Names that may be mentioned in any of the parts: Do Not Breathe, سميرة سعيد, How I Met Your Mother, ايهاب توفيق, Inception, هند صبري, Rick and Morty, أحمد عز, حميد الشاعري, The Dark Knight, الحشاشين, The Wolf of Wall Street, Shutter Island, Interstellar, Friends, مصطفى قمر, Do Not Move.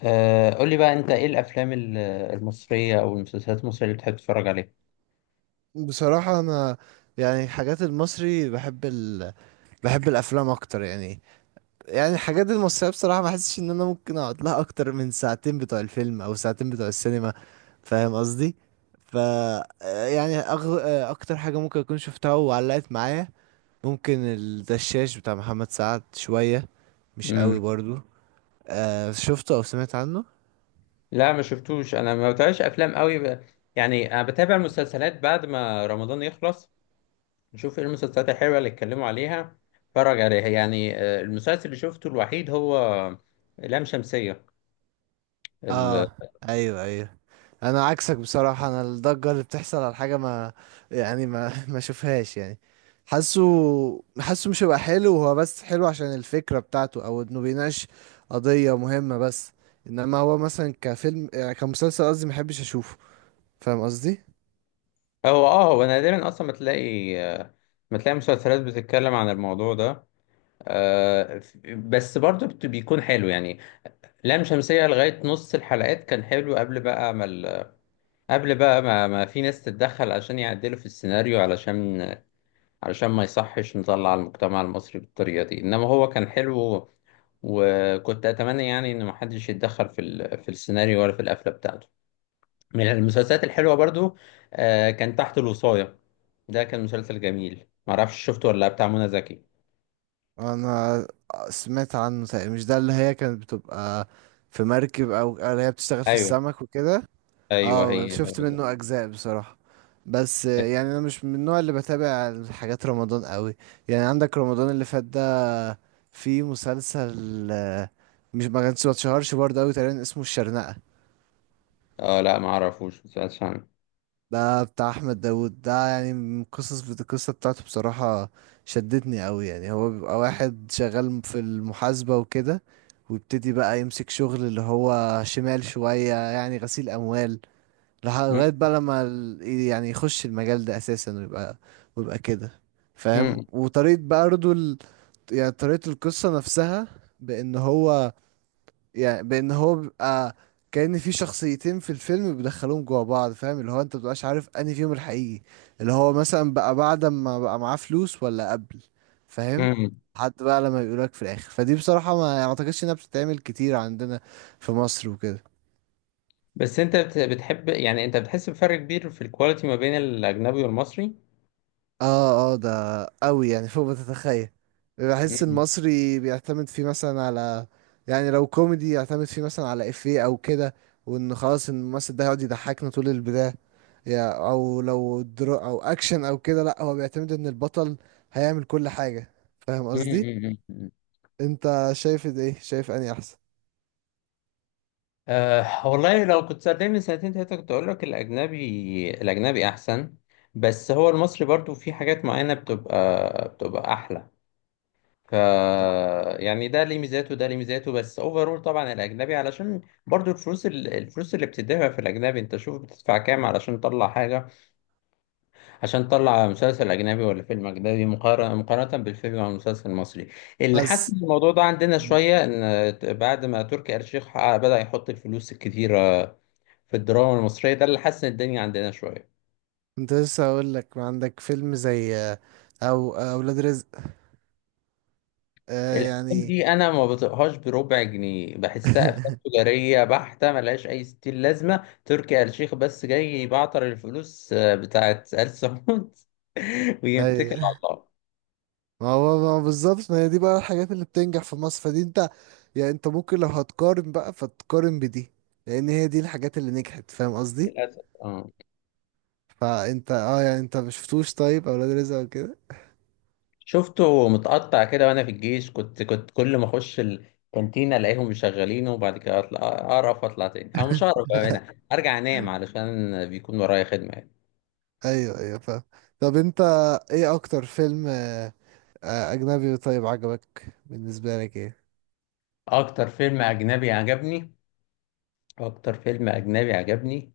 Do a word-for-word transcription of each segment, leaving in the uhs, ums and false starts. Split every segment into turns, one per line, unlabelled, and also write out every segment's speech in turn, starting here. آه، قول لي بقى انت ايه الافلام ال- المصريه او المسلسلات المصريه اللي بتحب تتفرج عليها؟
بصراحة أنا يعني الحاجات المصري بحب ال... بحب الأفلام أكتر يعني يعني الحاجات المصرية بصراحة ما حسش إن أنا ممكن أقعد لها أكتر من ساعتين بتوع الفيلم أو ساعتين بتوع السينما. فاهم قصدي؟ ف يعني أغ... أكتر حاجة ممكن أكون شفتها وعلقت معايا ممكن الدشاش بتاع محمد سعد شوية، مش قوي
امم،
برضو. أه، شفته أو سمعت عنه؟
لا ما شفتوش، انا ما بتابعش افلام قوي ب... يعني انا بتابع المسلسلات بعد ما رمضان يخلص، نشوف ايه المسلسلات الحلوه اللي اتكلموا عليها اتفرج عليها يعني. آه، المسلسل اللي شفته الوحيد هو لام شمسيه ال...
اه، ايوه ايوه. انا عكسك بصراحة، انا الضجة اللي بتحصل على حاجة ما يعني ما ما اشوفهاش يعني. حاسه حاسه مش هيبقى حلو، هو بس حلو عشان الفكرة بتاعته او انه بيناقش قضية مهمة بس. انما هو مثلا كفيلم، آه، كمسلسل قصدي، ما احبش اشوفه. فاهم قصدي؟
هو اه هو نادرا اصلا ما تلاقي، آه، ما تلاقي مسلسلات بتتكلم عن الموضوع ده. آه، ف- بس برضه بت- بيكون حلو يعني. لام شمسية لغاية نص الحلقات كان حلو، قبل بقى ما ال... قبل بقى ما, ما في ناس تتدخل عشان يعدلوا في السيناريو، علشان علشان ما يصحش نطلع المجتمع المصري بالطريقة دي، إنما هو كان حلو وكنت أتمنى يعني إن محدش يتدخل في ال... في السيناريو ولا في القفلة بتاعته. من المسلسلات الحلوة برضو آه كان تحت الوصاية، ده كان مسلسل جميل، معرفش شفته ولا لأ، بتاع منى زكي.
انا سمعت عنه تقريبا، مش ده اللي هي كانت بتبقى في مركب او اللي هي بتشتغل في
أيوه،
السمك وكده؟
أيوه،
اه،
هي هو
شفت
ده.
منه اجزاء بصراحة. بس آه، يعني انا مش من النوع اللي بتابع حاجات رمضان قوي. يعني عندك رمضان اللي فات ده، في مسلسل آه، مش ما كانش ما اتشهرش برضه قوي تقريبا، اسمه الشرنقة.
اه لا، معرفوش مسلسل عنه.
ده بتاع احمد داوود ده، يعني من قصص القصة بتاعته بصراحة شدتني قوي. يعني هو بيبقى واحد شغال في المحاسبة وكده، ويبتدي بقى يمسك شغل اللي هو شمال شوية، يعني غسيل اموال، لح- لغاية
م-
بقى لما ال- يعني يخش المجال ده أساسا، ويبقى ويبقى كده فاهم.
م-
وطريقة بقى برضه ال... يعني طريقة القصة نفسها، بأن هو يعني بأن هو بيبقى كأن في شخصيتين في الفيلم بيدخلوهم جوا بعض. فاهم؟ اللي هو انت مبتبقاش عارف انهي فيهم الحقيقي، اللي هو مثلا بقى بعد ما بقى معاه فلوس ولا قبل. فاهم؟
م.
حتى بقى لما يقولك في الآخر، فدي بصراحة ما يعني ما اعتقدش انها بتتعمل كتير عندنا في مصر وكده.
بس انت بت- بتحب يعني، انت بتحس بفرق كبير في الكواليتي ما بين الاجنبي والمصري؟
اه اه، ده قوي يعني فوق ما تتخيل. بحس
مم.
المصري بيعتمد فيه مثلا على، يعني لو كوميدي يعتمد فيه مثلا على افيه او كده، وان خلاص الممثل ده يقعد يضحكنا طول البداية، يا او لو درو او اكشن او كده، لا هو بيعتمد ان البطل هيعمل كل حاجة. فاهم
مم،
قصدي؟
مم، مم.
انت شايف ده ايه، شايف اني احسن؟
أه والله، لو كنت سألتني من سنتين تلاتة كنت أقول لك الأجنبي، الأجنبي أحسن. بس هو المصري برضو في حاجات معينة بتبقى بتبقى أحلى، ف يعني ده ليه ميزاته وده ليه ميزاته. بس أوفرول طبعا الأجنبي، علشان برضو الفلوس ال- الفلوس اللي بتدفع في الأجنبي، أنت شوف بتدفع كام علشان تطلع حاجة، عشان تطلع مسلسل أجنبي ولا فيلم أجنبي، مقارنة مقارنة بالفيلم أو المسلسل المصري. اللي
بس
حسن الموضوع ده عندنا شوية إن ت- بعد ما تركي آل الشيخ ع- بدأ يحط الفلوس الكتيرة في الدراما المصرية، ده اللي حسن الدنيا عندنا شوية.
كنت لسه هقول لك، ما عندك فيلم زي آه، او آه، اولاد رزق؟ آه
الأفلام
يعني.
دي أنا ما بطيقهاش بربع جنيه، بحسها أفلام تجارية بحتة ملهاش أي ستين لازمة، تركي آل الشيخ بس جاي يبعتر الفلوس آه، بتاعت آل سعود
اي،
ويتكل على الله.
ما هو ما هو بالظبط، ما هي دي بقى الحاجات اللي بتنجح في مصر. فدي انت يعني انت ممكن لو هتقارن بقى فتقارن بدي، لان هي دي الحاجات اللي نجحت. فاهم قصدي؟
للأسف آه.
فانت اه يعني انت مش شفتوش طيب اولاد رزق وكده؟
شفته متقطع كده وانا في الجيش، كنت كنت كل ما اخش الكانتين الاقيهم مشغلينه، وبعد كده اطلع اقرف واطلع تاني، او مش اقرف بقى انا ارجع انام علشان بيكون ورايا خدمه يعني.
ايوه ايوه فاهم. طب انت، ايه اكتر فيلم آه، آه، اجنبي طيب عجبك بالنسبه لك ايه؟
اكتر فيلم اجنبي عجبني اكتر فيلم اجنبي عجبني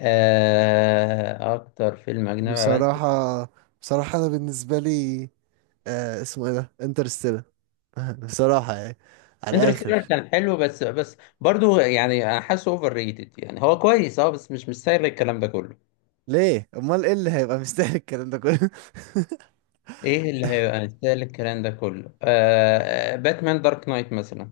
آه، اكتر فيلم اجنبي عجبني
بصراحه بصراحه انا بالنسبه لي، آه اسمه ايه ده، انترستيلر. بصراحه يعني على الاخر.
انترستيلر. كان حلو بس بس برضو يعني أنا حاسه اوفر ريتد يعني، هو كويس اه بس مش مستاهل الكلام ده كله.
ليه، امال ايه اللي هيبقى مستاهل الكلام ده كله؟
ايه اللي هيبقى مستاهل الكلام ده كله؟ آه باتمان دارك نايت مثلا،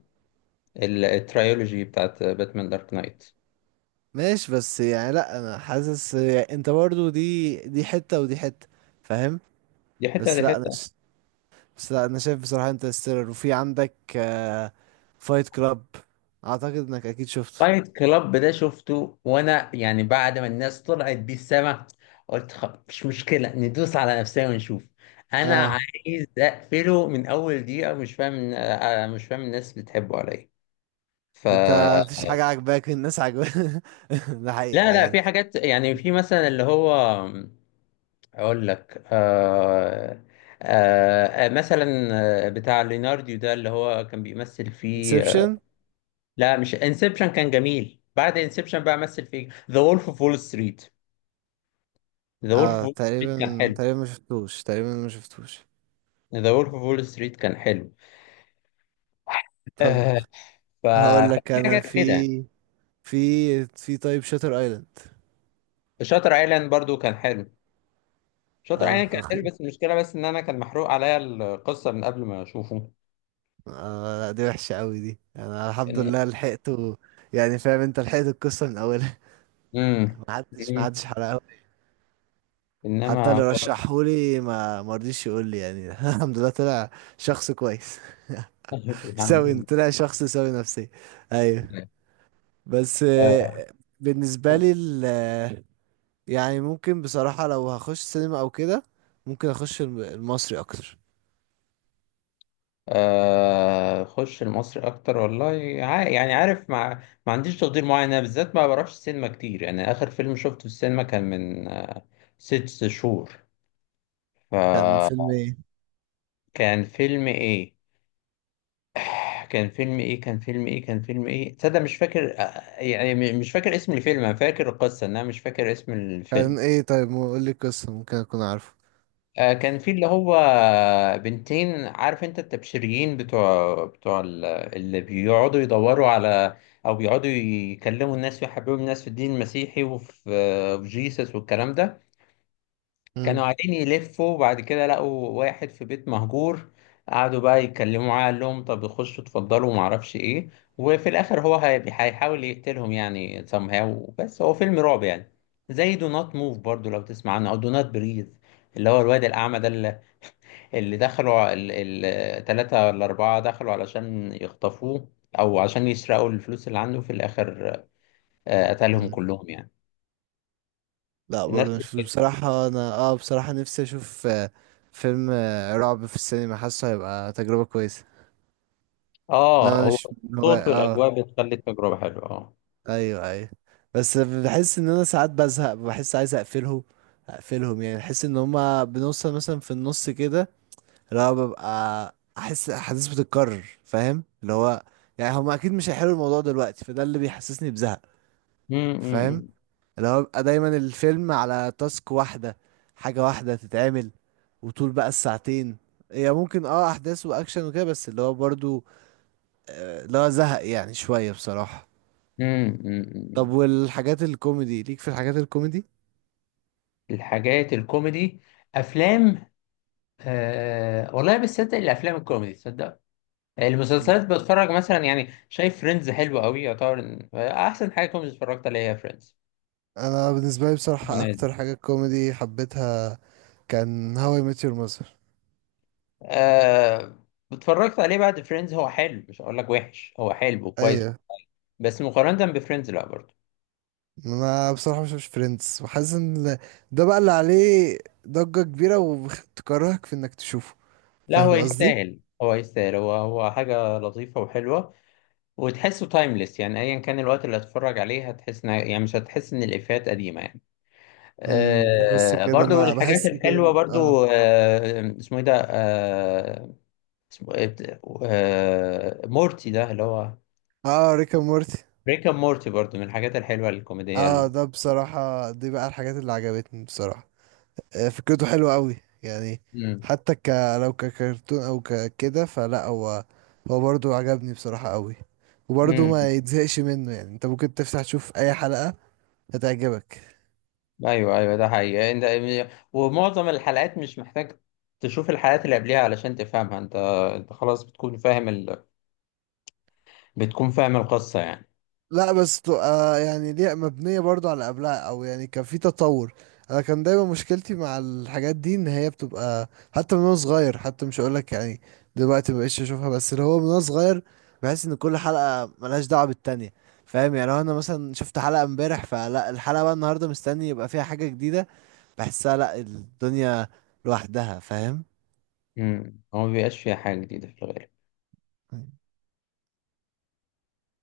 ال- الترايولوجي بتاعت باتمان دارك نايت.
ماشي، بس يعني لا انا حاسس يعني انت برضو دي دي حتة ودي حتة. فاهم؟
دي حته
بس
دي
لا
حته.
انا ش... بس لا انا شايف بصراحة، انت ستيلر وفي عندك آه... فايت كلاب. اعتقد انك اكيد شفته.
فايت كلاب ده شفته وانا يعني بعد ما الناس طلعت بيه السما، قلت خ- مش مشكله ندوس على نفسنا ونشوف. انا
اه.
عايز اقفله من اول دقيقه، مش فاهم، آه، مش فاهم الناس بتحبه على ايه. ف
انت مفيش حاجة عجباك الناس عجباك؟ ده حقيقة
لا لا،
يعني.
في حاجات يعني، في مثلا اللي هو، اقول لك، آه آه آه، مثلا آه، بتاع ليناردو ده اللي هو كان بيمثل فيه.
انسبشن.
لا مش انسبشن، كان جميل بعد انسبشن بقى، مثل في ذا وولف اوف وول ستريت. ذا وولف اوف
اه
وول ستريت كان
تقريبا
حلو.
تقريبا ما شفتوش، تقريبا ما شفتوش.
ذا وولف اوف وول ستريت كان حلو.
طب
آه ف...
هقول لك
ففي
انا
حاجات
في
كده.
في في طيب، شاتر ايلاند.
شاتر ايلاند برضو كان حلو شاتر
اه.
ايلاند كان حلو، بس المشكله بس ان انا كان محروق عليا القصه من قبل ما اشوفه.
آه لا دي وحشة قوي دي، انا الحمد
إن...
لله لحقته. يعني فاهم انت، لحقت القصة من اولها.
مم.
ما حدش ما
مم.
حدش حرقها. حتى
انما
اللي
هو
رشحهولي ما ما رضيش يقول لي يعني. الحمد لله طلع شخص كويس. سوي،
الحمد
طلع شخص سوي نفسيا. ايوه.
لله
بس آه، بالنسبة
آه.
لي ال- آه، يعني ممكن بصراحة لو هخش سينما او كده، ممكن اخش الم- المصري اكتر.
آه، خش المصري اكتر والله. ع- يعني عارف، مع ما عنديش تقدير معين انا بالذات ما بروحش السينما كتير يعني، اخر فيلم شفته في السينما كان من آه، ست شهور،
كان
فكان
فيلم ايه؟
فيلم ايه. كان فيلم ايه كان فيلم ايه كان فيلم ايه تصدق، مش فاكر، آه، يعني م- مش فاكر اسم الفيلم، انا فاكر القصة انا مش فاكر اسم الفيلم.
كان ايه؟ طيب قول لي القصة، ممكن اكون عارفه.
آه، كان في اللي هو بنتين، عارف انت التبشريين بتوع بتوع ال- اللي بيقعدوا يدوروا على، او بيقعدوا يكلموا الناس ويحببوا الناس في الدين المسيحي، وفي آه، في جيسس والكلام ده. كانوا قاعدين يلفوا وبعد كده لقوا واحد في بيت مهجور، قعدوا بقى يتكلموا معاه، قال لهم طب خشوا اتفضلوا وما اعرفش ايه، وفي الاخر هو هي- هيحاول يقتلهم يعني somehow، بس هو فيلم رعب يعني. زي دو نوت موف برضو، لو تسمع عنه، او دو نوت بريز اللي هو الواد الأعمى ده، اللي دخلوا الثلاثة ولا أربعة دخلوا علشان يخطفوه أو عشان يسرقوا الفلوس اللي عنده، في الآخر آه، قتلهم
مم.
كلهم يعني.
لا برضه
نفس
مش
الفكرة.
بصراحة، أنا اه بصراحة نفسي أشوف آه، فيلم آه، رعب في السينما، حاسه هيبقى تجربة كويسة.
اه
إنما أنا
هو
مش من هو
الصوت
اه
والأجواء بتخلي التجربة حلوة، اه.
أيوه أيوه. بس بحس إن أنا ساعات بزهق، بحس عايز أقفلهم أقفلهم. يعني بحس إن هما بنوصل مثلا في النص كده، اللي هو ببقى أحس أحداث بتتكرر. فاهم اللي هو؟ يعني هما أكيد مش هيحلوا الموضوع دلوقتي، فده اللي بيحسسني بزهق.
مم،
فاهم؟
مم،
اللي هو بيبقى دايما الفيلم على تاسك واحدة، حاجة واحدة تتعمل، وطول بقى الساعتين، هي ممكن اه احداث واكشن وكده، بس اللي هو برضو آه، اللي هو زهق يعني شوية بصراحة.
مم. مم،
طب
مم.
والحاجات الكوميدي ليك؟ في الحاجات الكوميدي،
الحاجات الكوميدي، أفلام، آه والله بصدق الأفلام الكوميدي تصدق، المسلسلات بتفرج مثلا يعني، شايف فريندز حلوة قوي، يعتبر إن- أحسن حاجة كوميدي اتفرجت عليها فريندز.
انا بالنسبه لي بصراحه اكتر حاجه كوميدي حبيتها كان هاو اي ميت يور ماذر.
آه اتفرجت عليه بعد فريندز، هو حلو مش هقول لك وحش، هو حلو وكويس،
ايوه.
بس مقارنة بفريندز لا برضه.
انا بصراحه مش مش فريندز، وحاسس ان ده بقى اللي عليه ضجه كبيره وتكرهك في انك تشوفه.
لا هو
فاهم قصدي؟
يستاهل هو يستاهل هو هو حاجة لطيفة وحلوة، وتحسه تايمليس يعني، أيا كان الوقت اللي هتتفرج عليه هتحس إن- يعني مش هتحس إن الإفيهات قديمة يعني.
أمم، بحس
آه
كده
برضو
مع
الحاجات
بحس كده
الحلوة
اه.
برضو، آه اسمه إيه ده آه اسمه إيه بت- آه مورتي ده اللي هو،
اه، ريك اند مورتي.
بريك أب مورتي برضو من الحاجات الحلوة الكوميدية
اه
ال-
ده بصراحة، دي بقى الحاجات اللي عجبتني بصراحة، آه، فكرته حلوة قوي يعني. حتى ك لو ككرتون او ككده، فلا هو، هو برضو عجبني بصراحة قوي، وبرضو
مم.
ما يتزهقش منه يعني. انت ممكن تفتح تشوف اي حلقة هتعجبك.
ايوه، ايوه، ده حقيقي. انت ومعظم الحلقات مش محتاج تشوف الحلقات اللي قبلها علشان تفهمها. انت انت خلاص بتكون فاهم ال... بتكون فاهم القصة يعني.
لا بس تبقى يعني ليه مبنية برضو على قبلها، او يعني كان في تطور. انا كان دايما مشكلتي مع الحاجات دي ان هي بتبقى، حتى من وانا صغير، حتى مش هقولك يعني دلوقتي مبقتش اشوفها، بس اللي هو من وانا صغير بحس ان كل حلقة ملهاش دعوة بالتانية. فاهم؟ يعني لو انا مثلا شفت حلقة امبارح، فلا الحلقة بقى النهاردة مستني يبقى فيها حاجة جديدة، بحسها لا، الدنيا لوحدها. فاهم؟
امم هو ما بيبقاش فيها حاجة جديدة في الغالب.